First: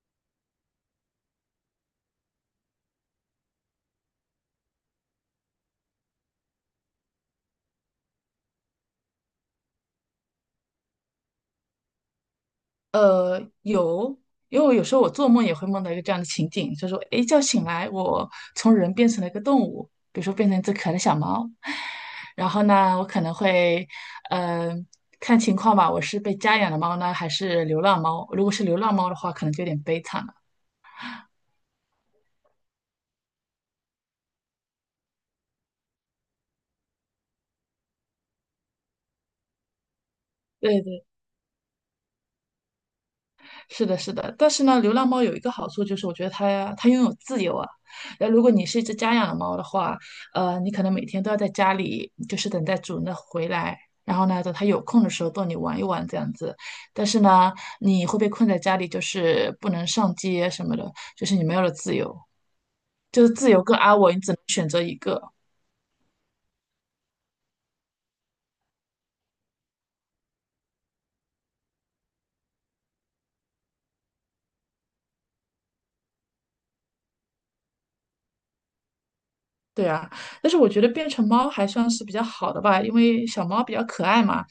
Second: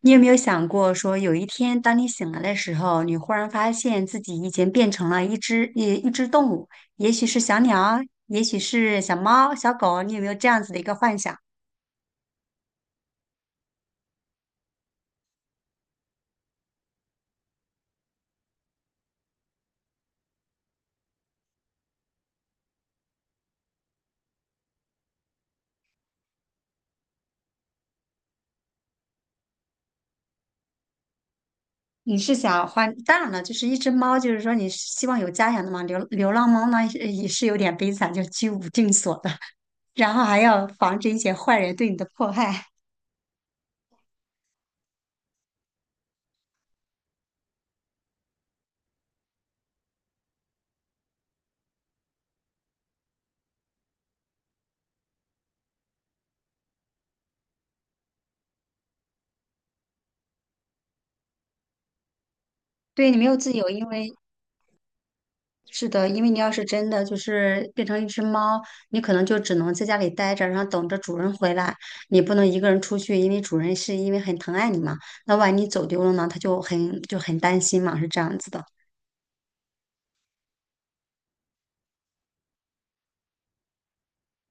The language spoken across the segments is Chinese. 你有没有想过，说有一天当你醒来的时候，你忽然发现自己已经变成了一只动物，也许是小鸟，也许是小猫、小狗，你有没有这样子的一个幻想？有，因为我有时候我做梦也会梦到一个这样的情景，就是说，一觉醒来，我从人变成了一个动物，比如说变成一只可爱的小猫。然后呢，我可能会，嗯，看情况吧，我是被家养的猫呢，还是流浪猫？如果是流浪猫的话，可能就有点悲惨了。你是想换？当然了，就是一只猫，就是说你是希望有家养的嘛。流浪猫呢，也是有点悲惨，就居无定所的，然后还要对防对，止一些坏人对你的迫害。是的，是的，但是呢，流浪猫有一个好处就是，我觉得它拥有自由啊。那如果你是一只家养的猫的话，你可能每天都要在家里，就是等待主人的回来，然后呢，等它有空的时候逗你玩一玩这样子。但是呢，你会被困在家里，就是不能上街什么的，就是你没有了自由，对，你就没是有自自由由，跟因安为稳，你只能选择一个。是的，因为你要是真的就是变成一只猫，你可能就只能在家里待着，然后等着主人回来。你不能一个人出去，因为主人是因为很疼爱你嘛。那万一你走丢了呢，他就很担心嘛，是这样子的。对啊，但是我觉得变成猫还算是比较好的吧，因为小猫比较可爱嘛。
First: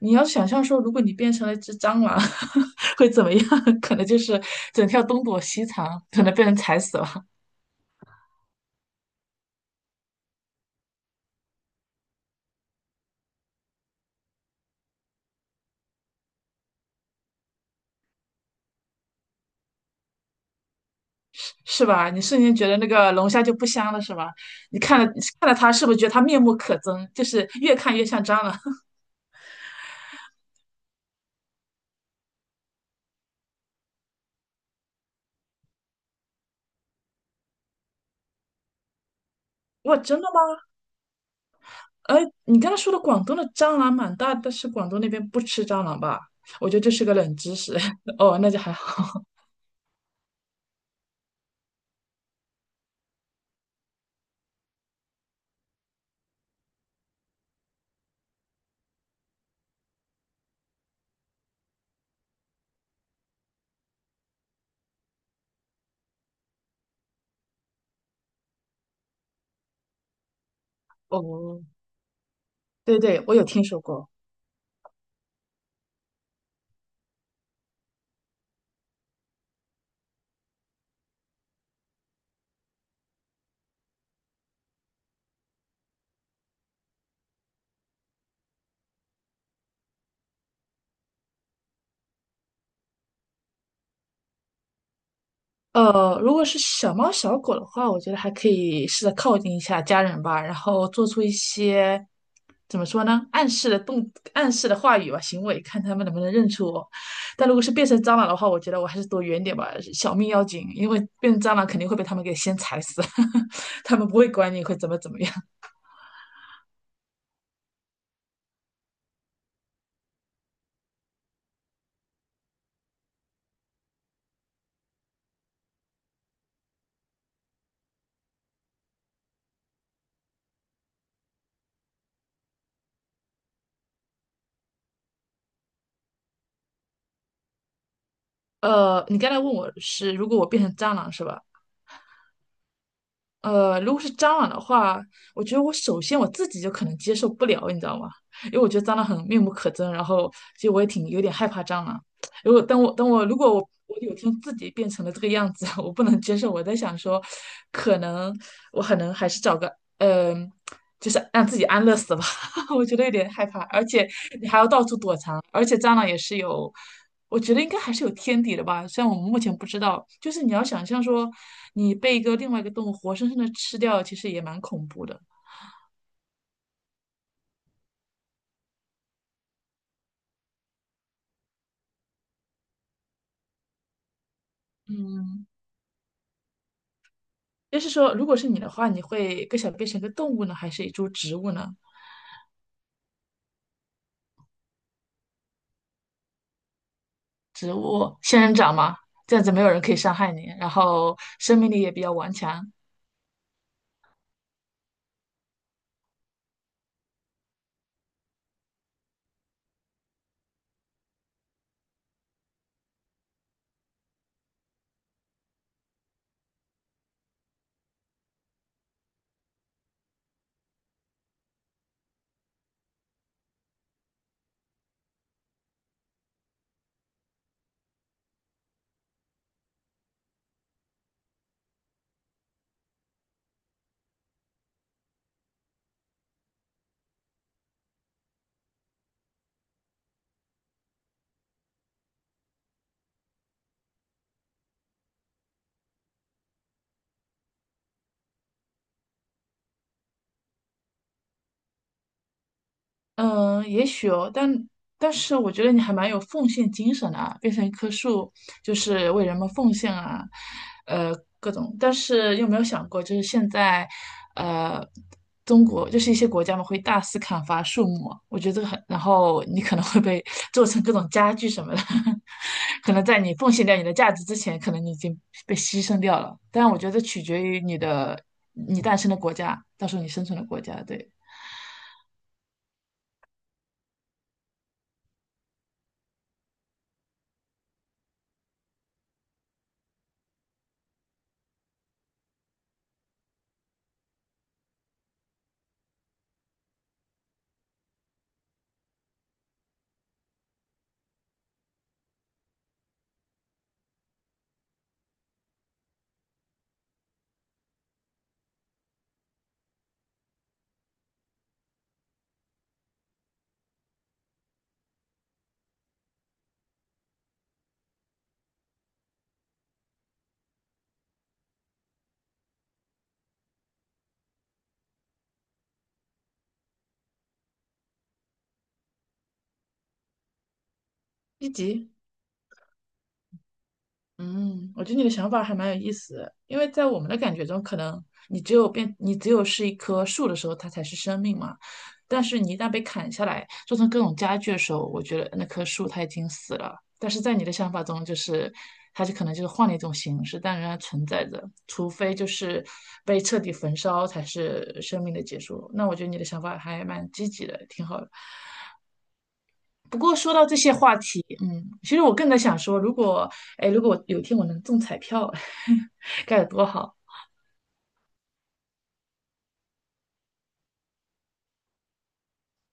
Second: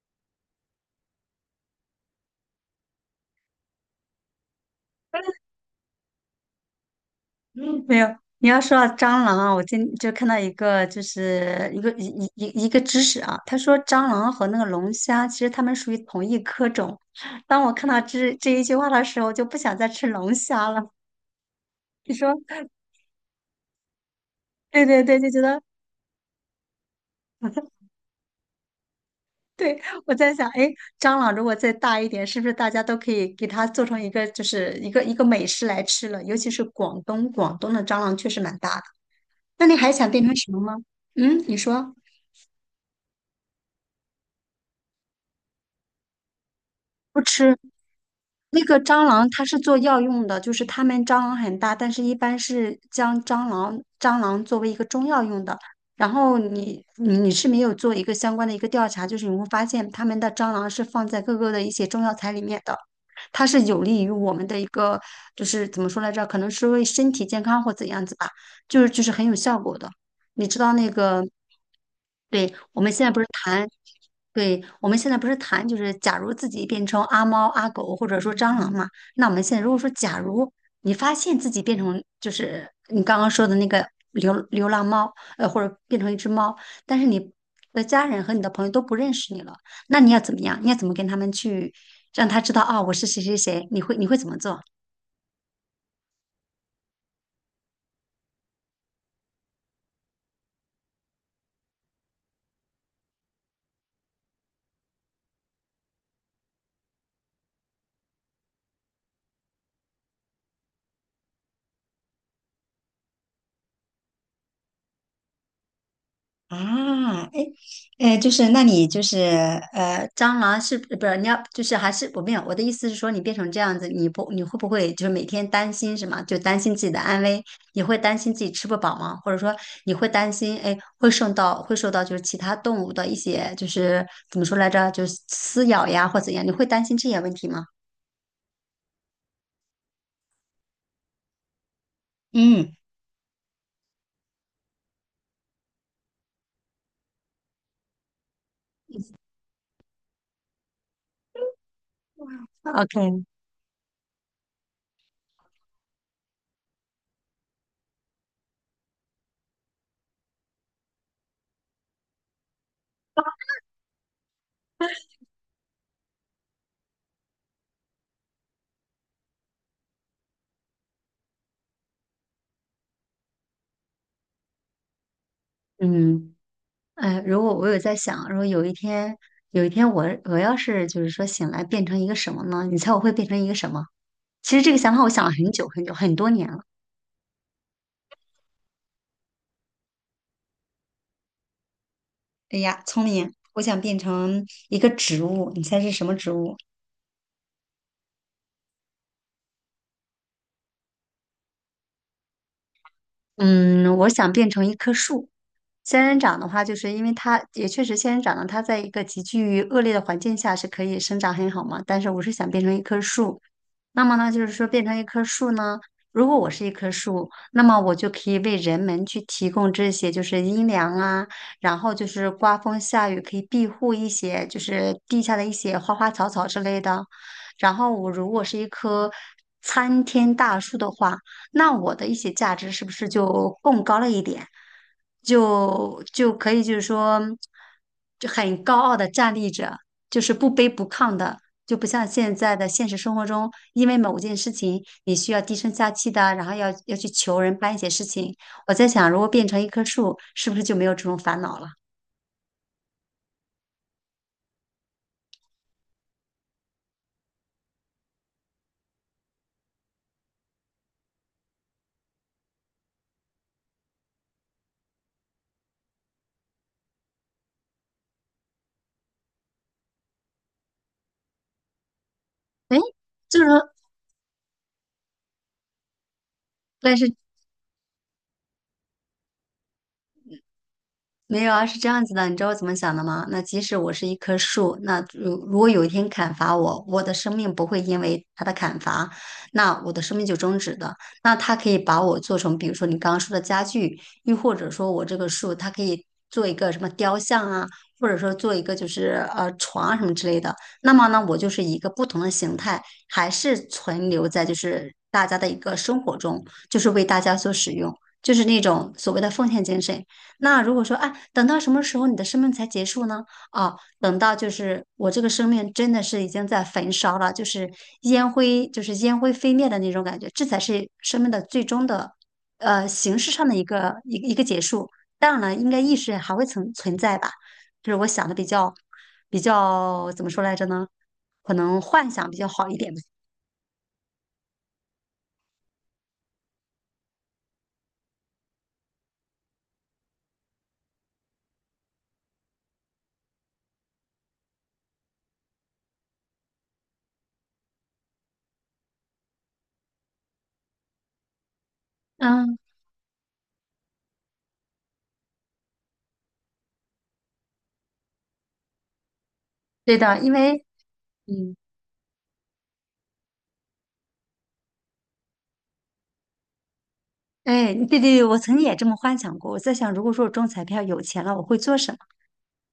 你要想象说，如果你变成了一只蟑螂，会怎么样？可能就是整天要东躲西藏，可能被人踩死了，嗯没有，你要说到蟑螂啊，我今就看到一个就是一个一一一一个知识啊，他说蟑螂和那个龙虾其实它们属于同一科种。当我看到这一句话的时候，就不想再吃龙虾了。是吧？你你说瞬间觉得那个龙虾就不香了，是吧？你对看对了对，就觉看了得。它，是不是觉得它面目可憎？就是越看越像蟑螂。对，我在想，哎，蟑螂如果再大一点，是不是大家都可以给它做成一个，就是一个美食来吃了？尤其是广东，广东的蟑螂确实蛮大的。那你还哇，想真的变成什吗？么吗？嗯，你说哎，你刚才说的广东的蟑螂蛮大，但是广东那边不吃蟑螂吧？我觉得这是个不冷吃。知识。哦，那就那还个蟑好。螂它是做药用的，就是他们蟑螂很大，但是一般是将蟑螂作为一个中药用的。然后你是没有做一个相关的一个调查，就是你会发现他们的蟑螂是放在各个的一些中药材里面的，它是有利于我们的一个就是怎么说来着，可能是为身体健康或怎样子吧，就是很有效果的。你知道那个，哦，对，我们对现在不对，是我有听谈，说过。对，我们现在不是谈，就是假如自己变成阿猫、阿狗或者说蟑螂嘛，那我们现在如果说假如你发现自己变成就是你刚刚说的那个流浪猫，或者变成一只猫，但是你的家人和你的朋友都不认识你了，那你要怎么样？你要怎么跟他们去让他知道啊，我是谁谁谁？你会怎么做？如果是小猫小狗的话，我觉得还可以试着靠近一下家人吧，然后做出一些怎么说呢，暗示的话语吧，行为，看他们能不能认出我。但如果是变成蟑螂的话，我觉得我还是躲远点吧，小命要紧，因为变成蟑螂肯定会被他们给先踩死，他们不会管你会怎么怎么样。啊，哎，哎，就是那你就是蟑螂是不是你要就是还是我没有我的意思是说，你变成这样子，你会不会就是每天担心什么？就担心自己的安危，你会担心自己吃不饱吗？或者说你会担心哎会受到就是其他动物的一些就是怎么说来着，就是撕咬呀或怎样，你会担心这些问题吗？你刚才问我是，如果我变成蟑螂是吧？嗯如果是蟑螂的话，我觉得我首先自己就可能接受不了，你知道吗？因为我觉得蟑螂很面目可憎，然后其实我也挺有点害怕蟑螂。如果等我等，OK,我如果我我有天自己变成了这个样子，我不能接受。我在想说，可能我可能还是找个嗯、呃就是让自己安乐死吧。我觉得有点害怕，而且你还要到处躲藏，而且蟑螂也是有，我觉得应该还是有天敌的吧，虽然我们目前不知道，就是你要想象说，你被另外一个动物活生生的吃掉，其实也蛮恐怖的。嗯。哎，如果我有在想，如果有一天，有一天我要是就是说醒来变成一个什么呢？你猜我会变成一个什么？其实这个想法我想了嗯，很久很多年了。就是说，如果是你的话，你会更想变成一个动物呢，还是一株植物呢？哎呀，聪明！我想变成一个植物，你猜是什么植物？仙人掌嘛，这样子没有人可以伤害你，然后生命力也比较顽强。嗯，我想变成一棵树。仙人掌的话，就是因为它也确实仙人掌呢，它在一个极具恶劣的环境下是可以生长很好嘛。但是我是想变成一棵树，那么呢，就是说变成一棵树呢，如果我是一棵树，那么我就可以为人们去提供这些，就是阴凉啊，然后就是刮风下雨可以庇护一些，就是地下的一些花花草草之类的。然后我如果是一棵参天大树的话，那我的一些价值是不是就更高了一点？就可以就是说，就很高傲的站立着，就是不卑不亢的。就不像现在的现实生活中，因为某件事情你需要低声下气的，然后要去求人办一些事情。我在想，如果变成一棵树，是不是就没有这种烦恼了？嗯，也许哦，但是我觉得你还蛮有奉献精神的啊，变成一棵树就是为人们奉献啊，呃，各种。但是有没有想过，就是现在，呃，中国就是一些国家嘛，会大肆砍伐树木啊我觉得这个很，然后你可能会被 做成各种家具什么的，哎，可能在你就是奉献掉你的价值之前，可能你已经被牺牲掉了。但我觉但得是取决于你诞生的国家，到时候你生存的国家，对。没有啊，是这样子的，你知道我怎么想的吗？那即使我是一棵树，那如果有一天砍伐我，我的生命不会因为它的砍伐，那我的生命就终止的。那它可以把我做成，比如说你刚刚说的家具，又或者说我这个树，它可以做一个什么雕像啊，或者说做一个就是床啊什么之类的。那么呢，我就是一个不同的形态，还是存留在就是大家的一个生活中，就是为大家所使用，就是那种所谓的奉献精神。那如果说，哎，等到什么时候你的生命才结束呢？哦，等到就是我这个生命真的是已经在焚烧了，就是烟灰，就是烟灰飞灭的那种感觉，这才是生命的最终的，形式上的一个结束。当然了，应该意识还会存在吧，就是我想的比较怎么说来着呢？一可能级。幻想比较好一点吧。嗯，我觉得你的想法还蛮有意思的，因为在我们的感觉中，可能你只有是一棵树的时候，它才是生命嘛。但是你一旦被砍下来，做成各种家具的时候，我觉得那棵树它已经死了。但是在你的想法中，它就可能就是换了一种形式，但仍然存在着，除非就嗯，是被彻底焚烧才是生命的结束。那我觉得你的想法还蛮积极的，挺好的。对不过的，因说到这为些话题，嗯，嗯，其实我更在想说，如果，哎，如果有一天我能中彩票，该有多好。哎，对对对，我曾经也这么幻想过。我在想，如果说我中彩票有钱了，我会做什么？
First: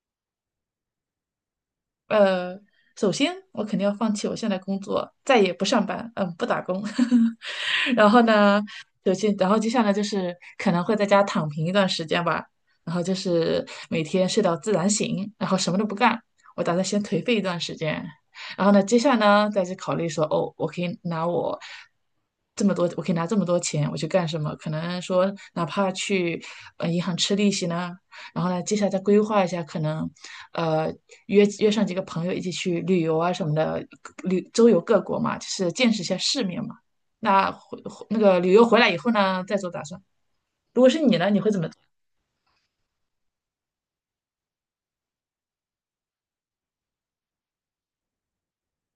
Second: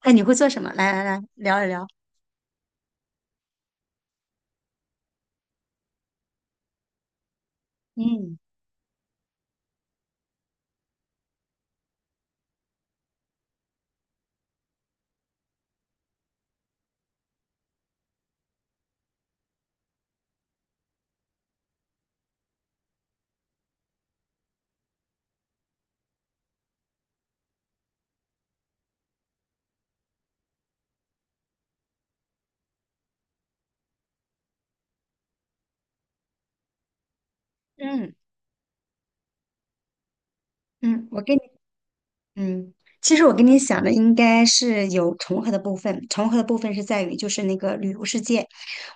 哎，你会做什么？来来来，聊一聊。呃，首先我肯定要放弃我现在工作，再也不上班，嗯，不打工。然后嗯呢，首先，然后接下来就是可能会在家躺平一段时间吧，然后就是每天睡到自然醒，然后什么都不干。我打算先颓废一段时间，然后呢，接下来呢，再去考虑说，哦，我可以拿这么多钱，我去干什么？可能说，哪怕去银行吃利息呢，然后呢，接下来再规划一下，可能呃约上几个朋友一起去旅游啊什么的，周游各国嘛，就是见识一下世面嘛。那回嗯那个旅游回来以后呢，再做打算。如果是嗯，你我呢，跟你会你。怎么做？嗯，其实我跟你想的应该是有重合的部分，重合的部分是在于就是那个旅游世界。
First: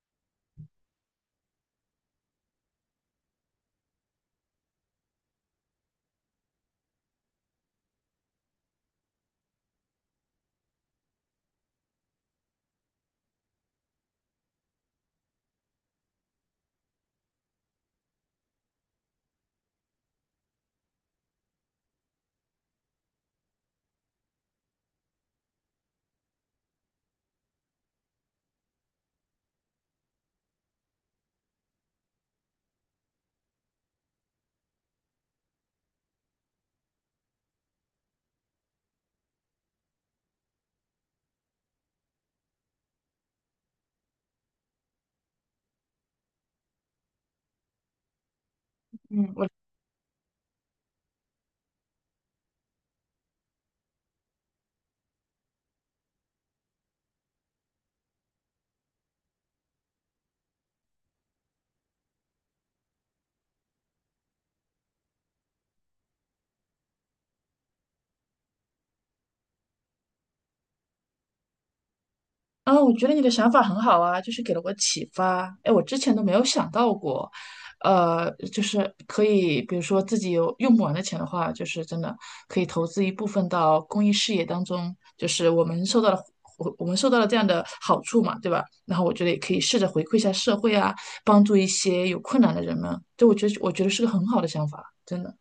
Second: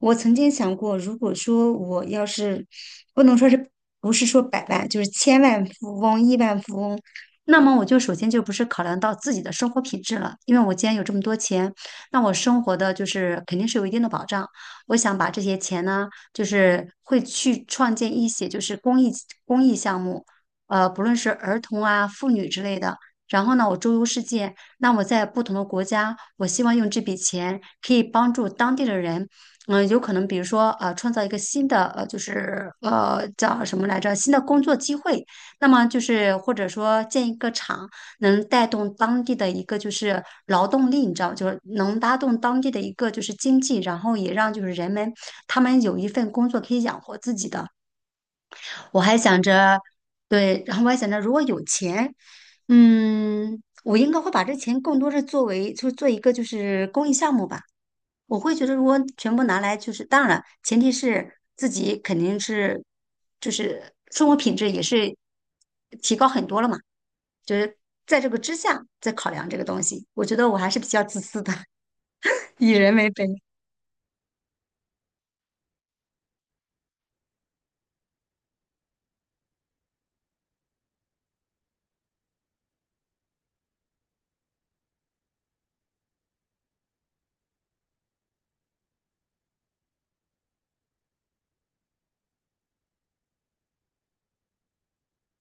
我曾经想过，如果说我要是不能说是不是说百万，就是千万富翁、亿万富翁，那么我就首先就不是考量到自己的生活品质了，因为我既然有这么多钱，那我生活的就是肯定是有一定的保障。我想把这些钱呢，就是会去创建一些就是公益项目，不论是儿童啊、妇女之类的。然后呢，我周游世界，那我在不同的国家，我希望用这笔钱可以帮助当地的人，嗯，有可能比如说创造一个新的就是叫什么来着，新的工作机会，那么就是或者说建一个厂，能带动当地的一个就是劳动力，你知道，就是能拉动当地的一个就是经济，然后也让就是人们他们有一份工作可以养活自己的。我还想嗯。着，对，然后我还想着，如果有钱，嗯，我应该会把这钱更多是作为，就是做一个就是公益项目吧。我会觉得，如果全部拿来，就是当然，了，前提是自己肯定是，就是生活品质也是提高很多了嘛。就是在这个之下再考量这个东西，我觉得我还是比较自私的，以啊，我人觉为得你本。的想法很好啊，就是给了我启发。哎，我之前都没有想到过，就是可以，比如说自己有用不完的钱的话，就是真的可以投资一部分到公益事业当中，就是我们受到了这样的好处嘛，对吧？然后我觉得也可以试着回馈一下社会啊，帮助一些有困难的人们。就我觉得是个很好的想法，真的。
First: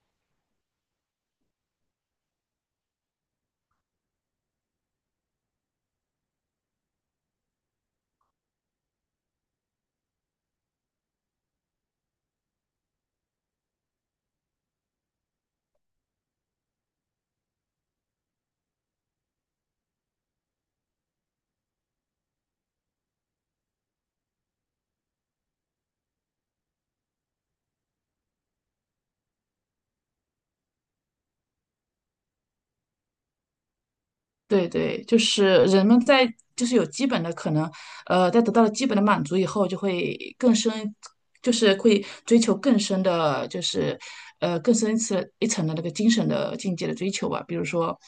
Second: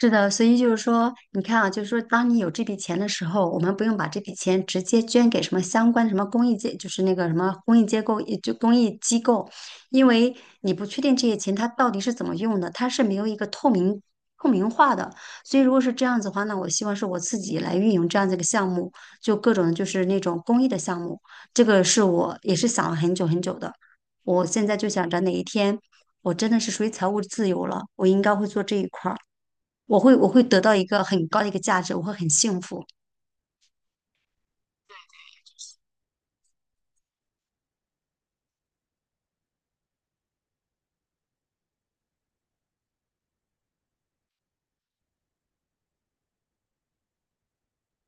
是的，所以就是说，你看啊，就是说，当你有这笔钱的时候，我们不用把这笔钱直接捐给什么相关什么公益界，就是那个什么公益机构，也就公益机构，因为你不确定这些钱它到底是怎么用的，它是没有一个透明化的。所以如果是这样子的话，那我希望是我自己来运营这样子一个项目，就各种就是那种公益的项目，这个是我也是想了很久的。我现在就想着哪一天我真的是属于财务自由了，我应该会做这一块儿。我会得到一个很高的一个价值，我会很幸福。对对，就是人们在就是有基本的可能，在得到了基本的满足以后，就会更深，就是会追求更深的，就是更深一层的那个精神的境界的追求吧。比如说，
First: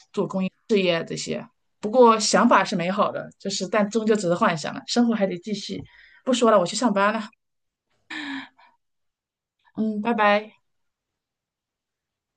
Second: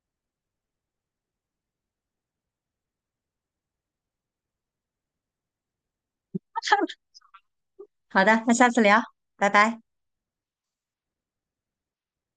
不过想法是美好的，就是但终究只是幻想了，生活还得继续。不说了，我去上班了，好的，那下次聊，拜拜。嗯，拜拜。